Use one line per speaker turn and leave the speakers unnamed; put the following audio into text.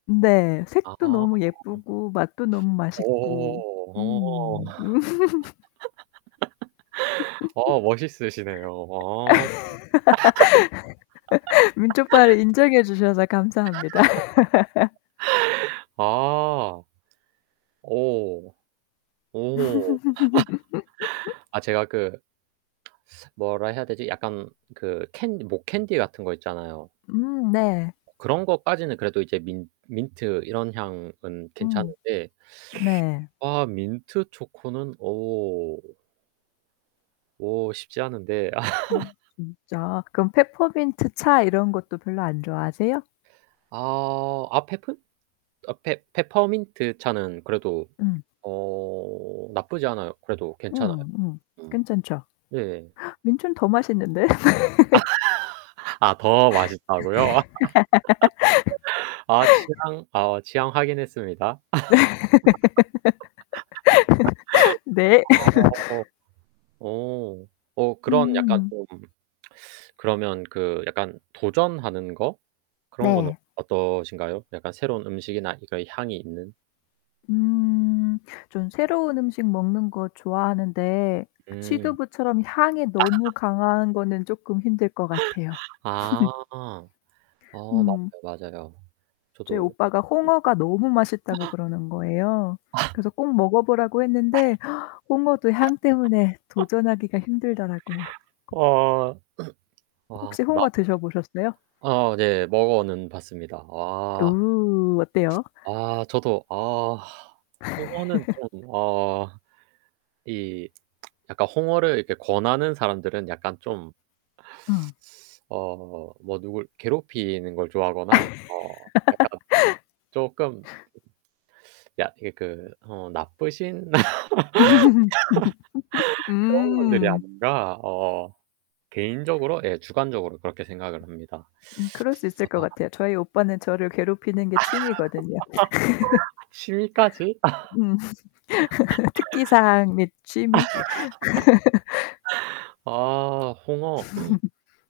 네,
아
색도 너무 예쁘고 맛도 너무 맛있고.
오. 오.
음.
어 멋있으시네요. 어.
민초파를 인정해 주셔서 감사합니다.
아. 오 오. 아, 제가 그 뭐라 해야 되지? 약간 그 캔 목캔디 같은 거 있잖아요.
음 네.
그런 것까지는 그래도 이제 민 민트 이런 향은
음
괜찮은데.
네.
아 민트초코는 어 오 쉽지 않은데 아.
아 진짜? 그럼 페퍼민트 차 이런 것도 별로 안 좋아하세요?
아, 아 페프 아 페 페퍼민트 차는 그래도
음.
어. 나쁘지 않아요. 그래도 괜찮아요.
음 음.
음.
괜찮죠?
예예.
민초는 더 맛있는데?
아, 더 맛있다고요? 아, 취향, 어 취향 확인했습니다. 아.
네. 네.
어. 어 그런 약간
음.
좀 그러면 그 약간 도전하는 거? 그런 거는
네.
어떠신가요? 약간 새로운 음식이나 그니까 향이 있는.
음. 좀 새로운 음식 먹는 거 좋아하는데
음.
취두부처럼 향이 너무
아.
강한 거는 조금 힘들 것 같아요.
아. 어 맞아요,
음.
맞아요.
저희
저도 음.
오빠가 홍어가 너무 맛있다고 그러는 거예요.
아.
그래서 꼭 먹어 보라고 했는데 홍어도 향 때문에 도전하기가 힘들더라고요.
와. 와.
혹시
나
홍어 드셔보셨어요?
아, 네. 먹어는 봤습니다. 아.
우 어때요?
아, 저도. 아, 홍어는 좀, 어. 이 약간 홍어를 이렇게 권하는 사람들은 약간 좀
어.
어 뭐 누굴 괴롭히는 걸 좋아하거나, 어 약간 조금 약 이 그 어 나쁘신. 그런 분들이
음.
아닌가 어 개인적으로 예. 주관적으로 그렇게 생각을 합니다.
음 그럴 수 있을 것
아.
같아요. 저희 오빠는 저를 괴롭히는 게 취미거든요.
취미까지?
음. 특기사항 및 취미.
아 홍어.